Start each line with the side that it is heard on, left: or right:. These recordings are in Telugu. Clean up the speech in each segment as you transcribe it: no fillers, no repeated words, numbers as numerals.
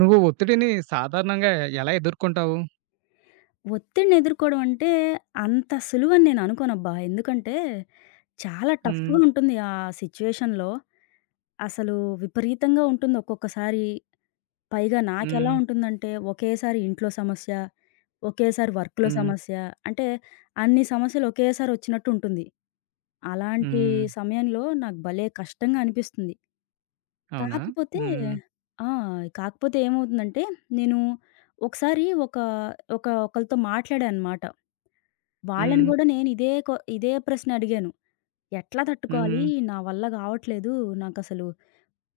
right: నువ్వు ఒత్తిడిని సాధారణంగా ఎలా ఎదుర్కొంటావు?
left: ఒత్తిడిని ఎదుర్కోవడం అంటే, అంత సులువని నేను అనుకోనబ్బా! ఎందుకంటే, చాలా
right: హ్మ్.
left: టఫ్‌గా ఉంటుంది ఆ సిట్యుయేషన్‌లో. అసలు విపరీతంగా ఉంటుంది ఒక్కొక్కసారి. పైగా నాకెలా
right: హ్మ్.
left: ఉంటుందంటే, ఒకేసారి ఇంట్లో సమస్య, ఒకేసారి వర్క్‌లో
right: హ్మ్.
left: సమస్య, అంటే అన్ని సమస్యలు ఒకేసారి వచ్చినట్టు ఉంటుంది. అలాంటి
right: హ్మ్.
left: సమయంలో నాకు భలే కష్టంగా అనిపిస్తుంది.
right: అవునా?
left: కాకపోతే
right: హ్మ్.
left: ఆ! కాకపోతే ఏమవుతుందంటే, నేను ఒకసారి ఒక ఒక ఒకళ్ళతో మాట్లాడా అనమాట. వాళ్ళని
right: హ్మ్.
left: గూడా నేను ఇదే ప్రశ్న అడిగాను. ఎట్లా తట్టుకోవాలి?
right: హ్మ్.
left: నా వల్ల గావట్లేదు. నాకసలు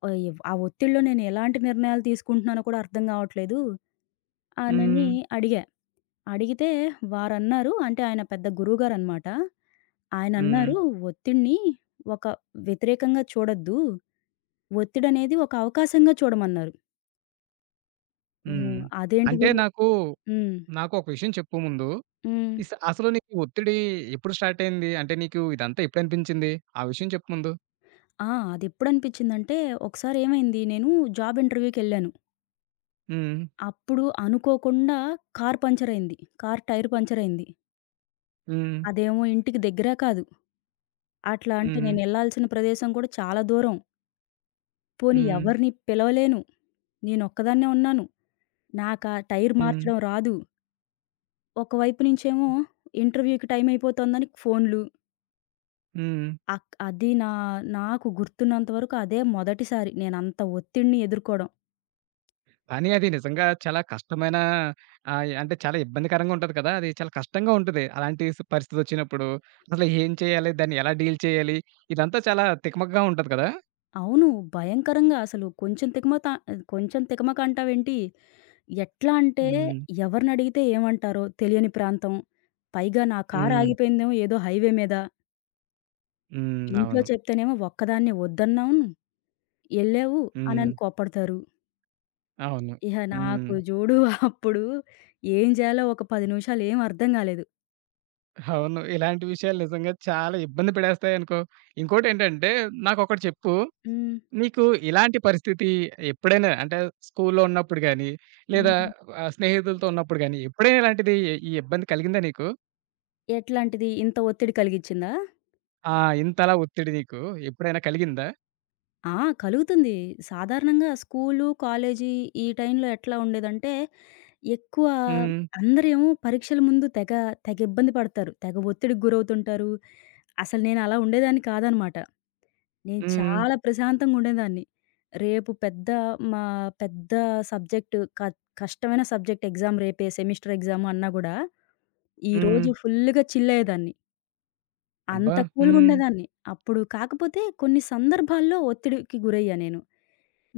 left: ఆహ్, ఎవ్ ఆ ఒత్తిడిలో నేను ఎలాంటి నిర్ణయాలు తీసుకుంటున్నానో కూడా అర్థం గావట్లేదు అనని
right: హ్మ్.
left: అడిగా. అడిగితే వారన్నారు అంటే ఆయన పెద్ద గురువుగారనమాట.
right: హ్మ్.
left: ఆయనన్నారు, "ఒత్తిడిని ఒక వ్యతిరేకంగా చూడొద్దు. ఒత్తిడనేది ఒక అవకాశంగా చూడమన్నారు." హ్మ్.
right: హ్మ్.
left: అదేంటి
right: అంటే
left: గురు
right: నాకు,
left: హ్మ్.
right: నాకు ఒక విషయం చెప్పు ముందు.
left: హ్మ్.
right: అసలు నీకు ఒత్తిడి ఎప్పుడు స్టార్ట్ అయింది? అంటే నీకు ఇదంతా ఎప్పుడు అనిపించింది? ఆ విషయం చెప్పు ముందు.
left: ఆ! అదెప్పుడనిపించిందంటే ఒకసారేమైంది నేను జాబ్ ఇంటర్వ్యూకెళ్ళాను.
right: హ్మ్.
left: అప్పుడు అనుకోకుండా కారు పంక్చరయింది. కారు టైర్ పంక్చరయింది.
right: హ్మ్.
left: అదేమో ఇంటికి దగ్గర కాదు. అట్లా
right: హ్మ్.
left: అంటే
right: హ్మ్.
left: నేనెళ్ళాల్సిన ప్రదేశం కూడా చాలా దూరం. పోనీ
right: హ్మ్.
left: ఎవరిని పిలవలేను. నేనొక్కదాన్నే ఉన్నాను. నాకా టైర్
right: హ్మ్.
left: మార్చడం రాదు. ఒకవైపు నుంచేమో ఇంటర్వ్యూకి టైమయిపోతోందని ఫోన్లు.
right: హ్మ్.
left: అక్ అది నా నాకు గుర్తున్నంత వరకు అదే మొదటిసారి నేనంత ఒత్తిడిని ఎదుర్కోవడం.
right: కానీ అది నిజంగా చాలా కష్టమైన అంటే చాలా ఇబ్బందికరంగా ఉంటది కదా! అది చాలా కష్టంగా ఉంటది. అలాంటి పరిస్థితొచ్చినప్పుడు. అసలు ఏం చేయాలి? దాన్ని ఎలా డీల్ చేయాలి? ఇదంతా చాలా తికమకగా ఉంటది కదా!
left: అవును. భయంకరంగా అసలు కొంచెం తికమక కొంచెం తికమక అంటావేంటి? ఎట్లా అంటే
right: హ్మ్.
left: ఎవరినడిగితే ఏమంటారో తెలియని ప్రాంతం. పైగా నా కారు
right: హ్మ్.
left: ఆగిపోయిందేమో ఏదో హైవే మీద.
right: హ్మ్.
left: ఇంట్లో
right: అవును.
left: చెప్తేనేమో ఒక్కదాన్నే వద్దన్నాను, ఎళ్ళావు
right: హ్మ్.
left: అనని కోప్పడతారు.
right: అవును.
left: ఇహ
right: హ్మ్.
left: నాకు జూడు అప్పుడు ఏం జేయాలో ఒక 10 నిమిషాలు ఏం అర్థం గాలేదు.
right: అవును, ఇలాంటి విషయాలు నిజంగా చాలా ఇబ్బంది పెడేస్తాయనుకో. ఇంకోటేంటంటే నాకొకటి చెప్పు.
left: హ్మ్.
right: నీకు ఇలాంటి పరిస్థితి ఎప్పుడైనా అంటే స్కూల్లో ఉన్నప్పుడు గాని, లేదా
left: హ్మ్.
right: స్నేహితులతో ఉన్నప్పుడు గాని ఎప్పుడైనా ఇలాంటిది ఈ ఇబ్బంది కలిగిందా నీకు?
left: ఎట్లాంటిది ఇంత ఒత్తిడి కలిగిచ్చిందా?
right: ఆ! ఇంతలా ఒత్తిడి నీకు ఎప్పుడైనా కలిగిందా?
left: ఆ! కలుగుతుంది. సాధారణంగా స్కూలు, కాలేజీ ఈ టైంలో ఎట్లా ఉండేదంటే, ఎక్కువ
right: హ్మ్.
left: అందరేమో పరీక్షల ముందు తెగ, తెగ ఇబ్బంది పడతారు. తెగ ఒత్తిడికి గురవుతుంటారు. అసలు నేను అలా ఉండేదాన్ని కాదనమాట. నేను
right: హ్మ్.
left: చాలా ప్రశాంతంగా ఉండేదాన్ని. రేపు పెద్ద మా పెద్ద సబ్జెక్టు క కష్టమైన సబ్జెక్ట్ ఎగ్జామ్ రేపే సెమిస్టర్ ఎగ్జామ్ అన్నా గూడా,
right: హ్మ్.
left: ఈరోజు ఫుల్లుగా చిల్ అయ్యేదాన్ని.
right: అబ్బా!
left: అంత కూల్‌గా
right: హ్మ్.
left: ఉండేదాన్ని. అప్పుడు కాకపోతే కొన్ని సందర్భాల్లో ఒత్తిడికి గురయ్యా నేను.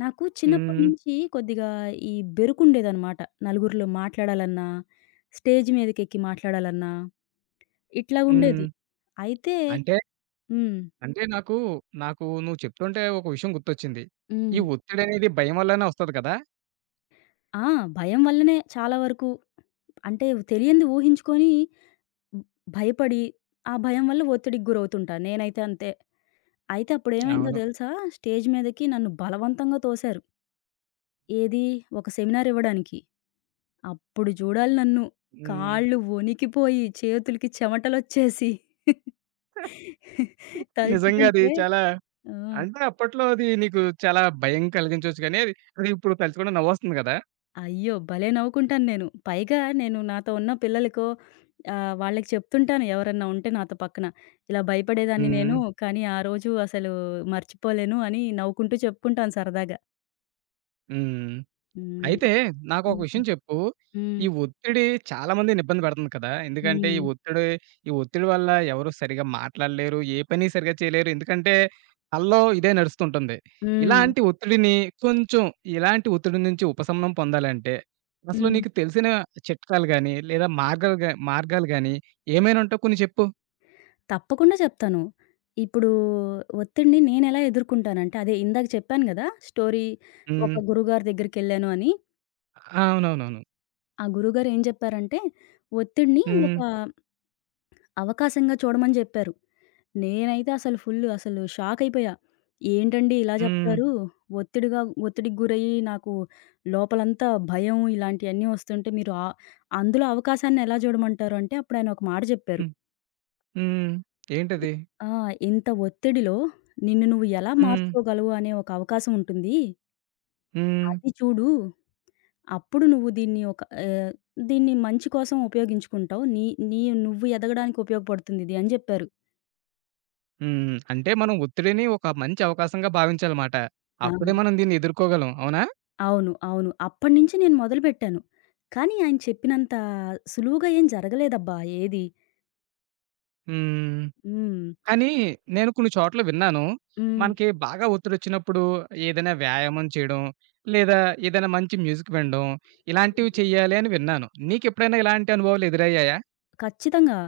left: నాకు చిన్నప్పటి
right: హ్మ్.
left: నుంచి కొద్దిగా ఈ బెరుకుండేదనమాట. నలుగురిలో మాట్లాడాలన్నా, స్టేజ్ మీదకెక్కి మాట్లాడాలన్నా ఇట్లా ఉండేది.
right: హ్మ్.
left: అయితే
right: అంటే,
left: హ్మ్.
right: అంటే నాకు, నాకు నువ్వు చెప్తుంటే ఒక విషయం గుర్తొచ్చింది. ఈ
left: హ్మ్.
right: ఒత్తిడనేది భయం వల్లనే వస్తది కదా!
left: ఆ! భయం వల్లనే చాలా వరకు అంటే తెలియంది ఊహించుకొని భయపడి, ఆ భయం వల్ల ఒత్తిడికి గురవుతుంటా. నేనైతే అంతే. అయితే అప్పుడేమైందో
right: అవును.
left: తెలుసా? స్టేజ్ మీదకి నన్ను బలవంతంగా తోశారు. ఏది? ఒక సెమినార్ ఇవ్వడానికి. అప్పుడు చూడాలి నన్ను.
right: హ్మ్.
left: కాళ్ళు వణికిపోయి, చేతులకి చెమటలొచ్చేసి
right: నిజంగా అది
left: తలుచుకుంటే
right: చాలా
left: ఆ!
right: అంటే అప్పట్లో అది నీకు చాలా భయం కలిగించొచ్చు గానీ, అది ఇప్పుడు తలుచుకుంటే నవ్వొస్తుంది కదా!
left: అయ్యో! భలే నవ్వుకుంటాను నేను. పైగా నేను నాతో ఉన్న పిల్లలకో వాళ్ళకి చెప్తుంటాను ఎవరన్నా ఉంటే నాతో పక్కన. ఇలా భయపడేదాన్ని
right: హ్మ్.
left: నేను, కానీ ఆ రోజు అసలు మర్చిపోలేను అని నవ్వుకుంటూ చెప్పుకుంటాను సరదాగా.
right: హ్మ్.
left: హ్మ్.
right: అయితే నాకొక
left: హ్మ్.
right: విషయం చెప్పు.
left: హ్మ్.
right: ఈ ఒత్తిడి చాలా మందిని ఇబ్బంది పెడుతుంది కదా! ఎందుకంటే ఈ
left: హ్మ్.
right: ఒత్తిడి ఈ ఒత్తిడి వల్ల ఎవరు సరిగ్గా మాట్లాడలేరు. ఏ పని సరిగ్గా చేయలేరు. ఎందుకంటే కల్లో ఇదే నడుస్తుంటుంది.
left: హ్మ్.
right: ఇలాంటి ఒత్తిడిని కొంచెం ఇలాంటి ఒత్తిడి నుంచి ఉపశమనం పొందాలంటే అసలు
left: హ్మ్.
right: నీకు తెలిసిన చిట్కాలు గాని, లేదా మార్గాలు గాని ఏమైనా ఉంటే కొన్ని చెప్పు?
left: తప్పకుండా చెప్తాను. ఇప్పుడు ఒత్తిడిని నేనెలా ఎదుర్కుంటానంటే, అదే ఇందాక చెప్పాను గదా! స్టోరీ ఒక
right: హ్మ్.
left: గురువుగారి దగ్గరికెళ్ళాను అని.
right: అవునవునవును.
left: ఆ గురువుగారు ఏం జెప్పారంటే, ఒత్తిడిని
right: హ్మ్.
left: ఒక అవకాశంగా చూడమని జెప్పారు. నేనైతే అసలు ఫుల్లు అసలు షాకయిపోయా. ఏంటండి ఇలా
right: హ్మ్.
left: జెప్తారు? ఒత్తిడిగా ఒత్తిడికి గురయ్యి నాకు లోపలంతా భయం ఇలాంటియన్నీ వస్తుంటే మీరు అందులో అవకాశాన్ని ఎలా జూడమంటారు అంటే అప్పుడాయన ఒక మాట జెప్పారు.
right: హ్మ్. హ్మ్.
left: ఇ
right: ఏంటది?
left: ఆ! ఇంత ఒత్తిడిలో నిన్ను నువ్వు ఎలా
right: హ్మ్.
left: మార్చుకోగలవు అనే ఒక అవకాశం ఉంటుంది.
right: హ్మ్.
left: అది చూడు. అప్పుడు నువ్వు దీన్ని దీన్ని మంచి కోసం ఉపయోగించుకుంటావు. నీ నీ నువ్వు ఎదగడానికి ఉపయోగపడుతుంది ఇది అని జెప్పారు.
right: హ్మ్. అంటే మనం ఒత్తిడిని ఒక మంచి అవకాశంగా భావించాలమాట.
left: ఆ!
right: అప్పుడే మనం దీన్ని ఎదుర్కోగలం. అవునా?
left: అవును. అవును. అప్పటినుంచి నేను మొదలుపెట్టాను. కానీ ఆయన చెప్పినంత సులువుగా ఏం జరగలేదబ్బా! ఏది.
right: హ్మ్.
left: హ్మ్.
right: కానీ నేను కొన్ని చోట్ల విన్నాను.
left: హ్మ్.
right: మనకి బాగా ఒత్తిడొచ్చినప్పుడు ఏదైనా వ్యాయామం చేయడం, లేదా ఏదైనా మంచి మ్యూజిక్ వినడం, ఇలాంటివి చెయ్యాలి అని విన్నాను. నీకెప్పుడైనా ఇలాంటి అనుభవాలు ఎదురయ్యాయా?
left: ఖచ్చితంగా.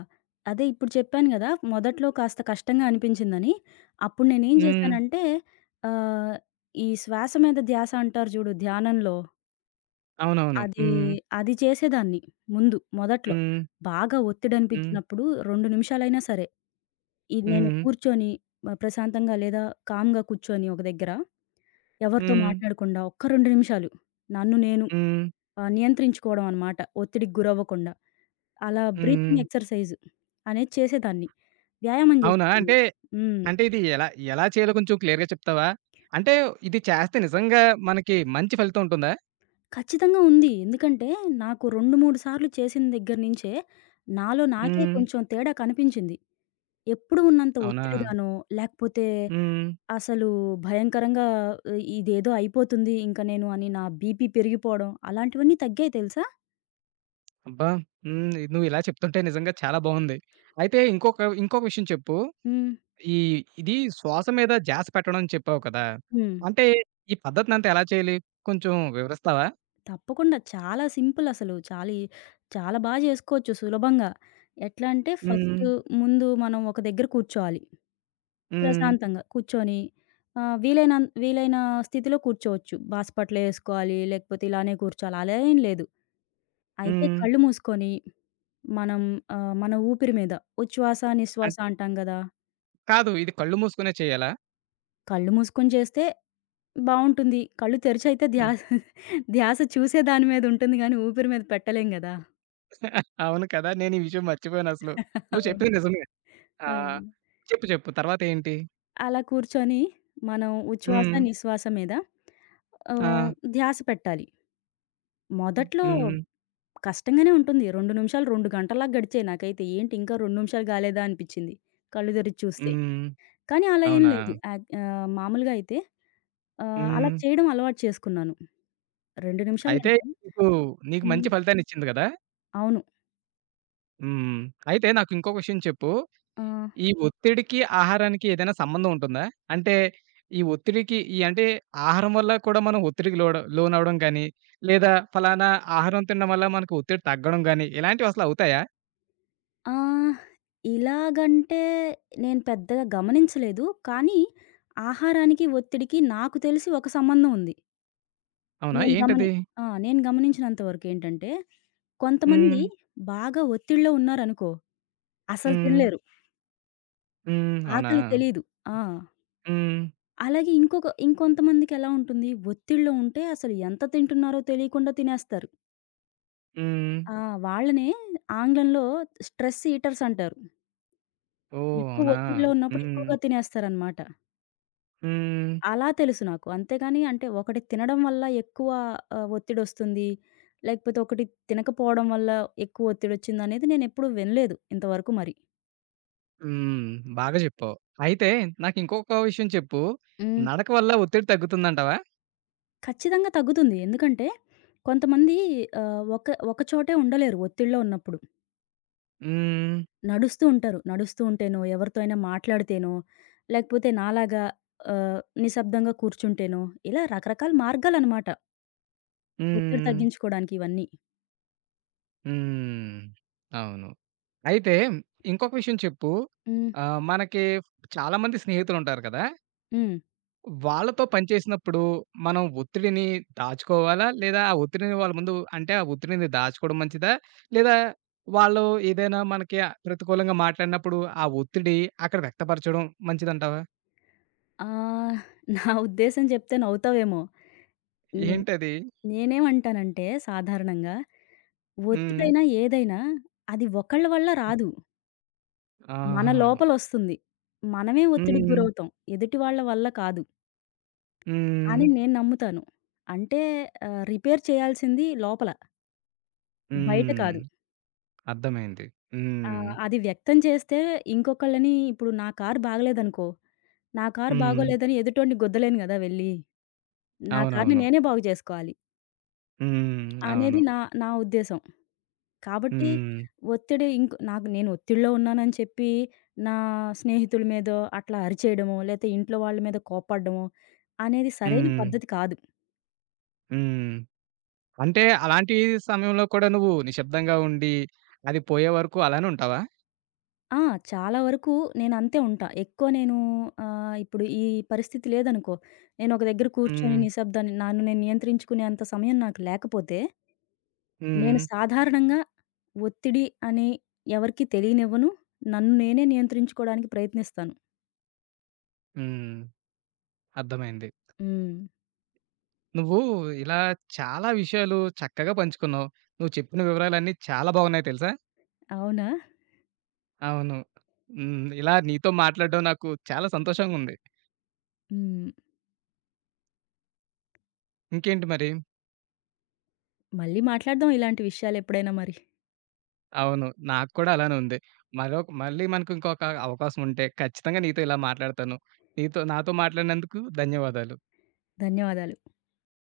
left: అదే ఇప్పుడు చెప్పాను గదా! మొదట్లో కాస్త కష్టంగా అనిపించిందని. అప్పుడు నేనేం
right: హ్మ్.
left: జేశానంటే ఆహ్, ఈ శ్వాస మీద ధ్యాస అంటారు జూడు ధ్యానంలో
right: అవునవును.
left: అది,
right: హ్మ్.
left: అది చేసేదాన్ని ముందు మొదట్లో.
right: హ్మ్.
left: బాగా
right: హ్మ్.
left: ఒత్తిడనిపించినప్పుడు 2 నిమిషాలైనా సరే, ఇది నేను
right: హ్మ్.
left: కూర్చొని ప్రశాంతంగా లేదా కామ్‌గా కూర్చొని ఒక దగ్గర, ఎవరితో
right: హ్మ్.
left: మాట్లాడకుండా ఒక్క 2 నిమిషాలు నన్ను నేను
right: హ్మ్.
left: నియంత్రించుకోవడం అనమాట. ఒత్తిడికి గురవ్వకుండా. అలా బ్రీతింగ్
right: హ్మ్.
left: ఎక్సర్‌సైజ్ అనేది చేసేదాన్ని. వ్యాయామం
right: అవునా?
left: చేసేదాన్ని.
right: అంటే
left: హ్మ్.
right: అంటే ఇది ఎలా ఎలా చేయాలో కొంచెం క్లియర్‌గా చెప్తావా? అంటే ఇది చేస్తే నిజంగా మనకి మంచి ఫలితం ఉంటుందా?
left: ఖచ్చితంగా ఉంది. ఎందుకంటే నాకు 2, 3 సార్లు చేసిన దగ్గర నుంచే నాలో నాకే
right: హ్మ్.
left: కొంచెం తేడా కనిపించింది. ఎప్పుడు ఉన్నంత
right: అవునా?
left: ఒత్తిడిగానో, లేకపోతే
right: హ్మ్.
left: అసలు భయంకరంగా ఇదేదో అయిపోతుంది ఇంక నేను అని నా బీపీ పెరిగిపోవడం అలాంటివన్నీ తగ్గాయి తెలుసా?
right: అబ్బా! హ్మ్. నువ్వు ఇలా చెప్తుంటే నిజంగా చాలా బావుంది. అయితే ఇంకొక ఇంకొక విషయం చెప్పు.
left: హ్మ్.
right: ఈ ఇది శ్వాస మీద ధ్యాస పెట్టడం అని చెప్పావు కదా!
left: హ్మ్.
right: అంటే ఈ పద్ధతినంతా ఎలా చేయాలి? కొంచెం వివరిస్తావా?
left: తప్పకుండా. చాలా సింపుల్ అసలు. చాలా బా చేసుకోవచ్చు సులభంగా. ఎట్లా అంటే ఫస్ట్
right: హ్మ్.
left: ముందు మనం ఒక దగ్గర కూర్చోవాలి.
right: హ్మ్.
left: ప్రశాంతంగా కూర్చొని వీలైన స్థితిలో కూర్చోవచ్చు. బాస్పట్లేసుకోవాలి లేకపోతే ఇలానే కూర్చోవాలి అలా ఏం లేదు. అయితే
right: హ్మ్.
left: కళ్ళు మూసుకొని మనం మన ఊపిరి మీద ఉచ్ఛ్వాస, నిశ్వాస
right: అంట్
left: అంటాం గదా!
right: కాదు, ఇది కళ్ళు మూసుకునే చేయాలా?
left: కళ్ళు మూసుకొని చేస్తే బావుంటుంది. కళ్ళు తెరిచయితే
right: హ్మ్.
left: ధ్యాస ధ్యాస చూసే దాని మీద ఉంటుంది గానీ, ఊపిరి మీద పెట్టలేం గదా!
right: అవును కదా! నేను ఈ విషయం మర్చిపోయానసలు. నువ్వు
left: అవును.
right: చెప్పింది నిజమే. ఆ!
left: ఆ!
right: చెప్పు చెప్పు, తర్వాతేంటి?
left: అలా కూర్చొని మనం
right: హ్మ్.
left: ఉచ్ఛ్వాస,
right: హ్మ్.
left: నిశ్వాస మీద ఆహ్,
right: ఆ!
left: ధ్యాస పెట్టాలి. మొదట్లో
right: హ్మ్.
left: కష్టంగానే ఉంటుంది. 2 నిమిషాలు 2 గంటల్లాగా గడిచాయి నాకైతే. ఏంటి ఇంకా 2 నిమిషాలు కాలేదా అనిపిచ్చింది. కళ్ళు తెరిచి చూస్తే.
right: హ్మ్.
left: కానీ అలా ఏం
right: అవునా?
left: లేదు. మామూలుగా అయితే అలా
right: హ్మ్.
left: చేయడం అలవాటు చేసుకున్నాను. 2
right: అయితే
left: నిమిషాలంటే
right: నీకు, నీకు
left: హ్మ్.
right: మంచి ఫలితాన్నిచ్చింది గదా!
left: అవును.
right: హ్మ్. అయితే నాకు ఇంకొక విషయం చెప్పు.
left: ఆహ్,
right: ఈ ఒత్తిడికి, ఆహారానికి ఏదైనా సంబంధం ఉంటుందా? అంటే ఈ ఒత్తిడికి ఈ అంటే ఆహారం వల్ల కూడా మనం ఒత్తిడికి లోనవ్వడం గాని, లేదా ఫలానా ఆహారం తినడం వల్ల మనకు ఒత్తిడి తగ్గడం గాని, ఇలాంటివి అసలు అవుతాయా?
left: ఆహ్, ఇలాగంటే నేను పెద్దగా గమనించలేదు. కానీ ఆహారానికి, ఒత్తిడికి నాకు తెలిసి ఒక సంబంధం ఉంది.
right: అవునా?
left: నేను గమని
right: ఏంటది?
left: ఆ! నేను గమనించినంత వరకేంటంటే, కొంతమంది
right: హ్మ్.
left: బాగా ఒత్తిడిలో ఉన్నారనుకో, అసలు
right: హ్మ్.
left: తినలేరు.
right: హ్మ్. అవునా?
left: ఆకలి తెలీదు. ఆ!
right: హ్మ్.
left: అలాగే ఇంకొంతమందికెలా ఉంటుంది, ఒత్తిడిలో ఉంటే అసలు ఎంత తింటున్నారో తెలియకుండా తినేస్తారు.
right: హ్మ్.
left: ఆ! వాళ్ళనే ఆంగ్లంలో స్ట్రెస్ ఈటర్స్ అంటారు.
right: ఓహ్!
left: ఎక్కువ
right: అవునా?
left: ఒత్తిడిలో ఉన్నప్పుడు
right: హ్మ్.
left: ఎక్కువగా తినేస్తారనమాట.
right: హ్మ్.
left: అలా తెలుసు నాకు. అంతేగాని అంటే ఒకటి తినడం వల్ల ఎక్కువ ఒత్తిడొస్తుంది. లేకపోతే ఒకటి తినకపోవడం వల్ల ఎక్కువ ఒత్తిడొచ్చిందనేది నేనెప్పుడు వినలేదు ఇంతవరకు మరి.
right: హ్మ్. బాగా జెప్పావు. అయితే నాకింకొక విషయం చెప్పు.
left: హ్మ్.
right: నడక వల్ల ఒత్తిడి తగ్గుతుందంటావా?
left: ఖచ్చితంగా తగ్గుతుంది. ఎందుకంటే కొంతమంది ఒక ఒక చోటే ఉండలేరు ఒత్తిడిలో ఉన్నప్పుడు.
right: హ్మ్.
left: నడుస్తూ ఉంటారు. నడుస్తూ ఉంటేనో, ఎవరితో అయినా మాట్లాడితేనో, లేకపోతే నాలాగా నిశ్శబ్దంగా కూర్చుంటేనో, ఇలా రకరకాల మార్గాలనమాట. ఒత్తిడి
right: హ్మ్.
left: తగ్గించుకోవడానికి ఇవన్నీ.
right: హ్మ్. అవును. అయితే ఇంకొక విషయం చెప్పు.
left: హ్మ్.
right: మనకి చాలా మంది స్నేహితులుంటారు కదా!
left: హ్మ్.
right: వాళ్ళతో పని చేసినప్పుడు మనం ఒత్తిడిని దాచుకోవాలా? లేదా ఆ ఒత్తిడిని వాళ్ళ ముందు అంటే ఆ ఒత్తిడిని దాచుకోవడం మంచిదా? లేదా వాళ్ళు ఏదైనా మనకి ప్రతికూలంగా మాట్లాడినప్పుడు ఆ ఒత్తిడి అక్కడ వ్యక్తపరచడం మంచిదంటావా?
left: ఆహ్, నా ఉద్దేశం చెప్తే నవ్వుతావేమో! నే
right: ఏంటది?
left: నేనేమంటానంటే సాధారణంగా
right: హ్మ్.
left: ఒత్తిడైనా, ఏదైనా అది ఒకళ్ళ వల్ల రాదు. మన
right: ఆహాహా!
left: లోపలొస్తుంది. మనమే ఒత్తిడికి
right: హ్మ్.
left: గురవుతాం. ఎదుటి వాళ్ళ వల్ల కాదు
right: హ్మ్.
left: అని నేను నమ్ముతాను. అంటే రిపేర్ చేయాల్సింది లోపల. బయట
right: హ్మ్.
left: కాదు.
right: అర్థమైంది. హ్మ్.
left: అది వ్యక్తం చేస్తే ఇంకొకళ్ళని ఇప్పుడు నా కారు బాగలేదనుకో, నా కారు
right: హ్మ్.
left: బాగోలేదని ఎదుటోడిని గుద్దలేను గదా! వెళ్లి. నా కార్‌ని
right: అవునవును.
left: నేనే బాగు జేసుకోవాలి
right: హ్మ్.
left: అనేది
right: అవును.
left: నా నా ఉద్దేశం. కాబట్టి
right: హ్మ్.
left: ఒత్తిడి నాకు నేను ఒత్తిడిలో ఉన్నానని చెప్పి నా స్నేహితుల మీదో అట్లా అరిచేయడమో, లేతే ఇంట్లో వాళ్ళ మీద కోప్పడడమో అనేది సరైన
right: హ్మ్.
left: పద్ధతి కాదు.
right: హ్మ్. అంటే అలాంటి సమయంలో కూడా నువ్వు నిశ్శబ్దంగా ఉండి, అది పోయే వరకు అలానే ఉంటావా?
left: ఆ! చాలా వరకు నేనంతే ఉంటా. ఎక్కువ నేను ఇప్పుడు ఈ పరిస్థితి లేదనుకో, నేనొక దగ్గర కూర్చొని
right: హ్మ్.
left: నిశ్శబ్దాన్ని నన్ను నేను నియంత్రించుకునేంత సమయం నాకు లేకపోతే, నేను
right: హ్మ్.
left: సాధారణంగా ఒత్తిడి అని ఎవరికీ తెలియనివ్వను. నన్ను నేనే నియంత్రించుకోవడానికి ప్రయత్నిస్తాను.
right: హ్మ్. అర్థమైంది.
left: హ్మ్.
right: నువ్వు ఇలా చాలా విషయాలు చక్కగా పంచుకున్నావు. నువ్వు చెప్పిన వివరాలన్నీ చాలా బాగున్నాయి తెలుసా?
left: అవునా?
right: అవును. హ్మ్. ఇలా నీతో మాట్లాడడం నాకు చాలా సంతోషంగా ఉంది.
left: హ్మ్.
right: ఇంకేంటి మరి?
left: మళ్ళీ మాట్లాడదాం ఇలాంటి విషయాలెప్పుడైనా మరి.
right: అవును. నాకు కూడా అలానే ఉంది. మళ్ళీ మనకు ఇంకొక అవకాశం ఉంటే ఖచ్చితంగా నీతో ఇలా మాట్లాడతాను. నీతో నాతో మాట్లాడినందుకు ధన్యవాదాలు.
left: ధన్యవాదాలు.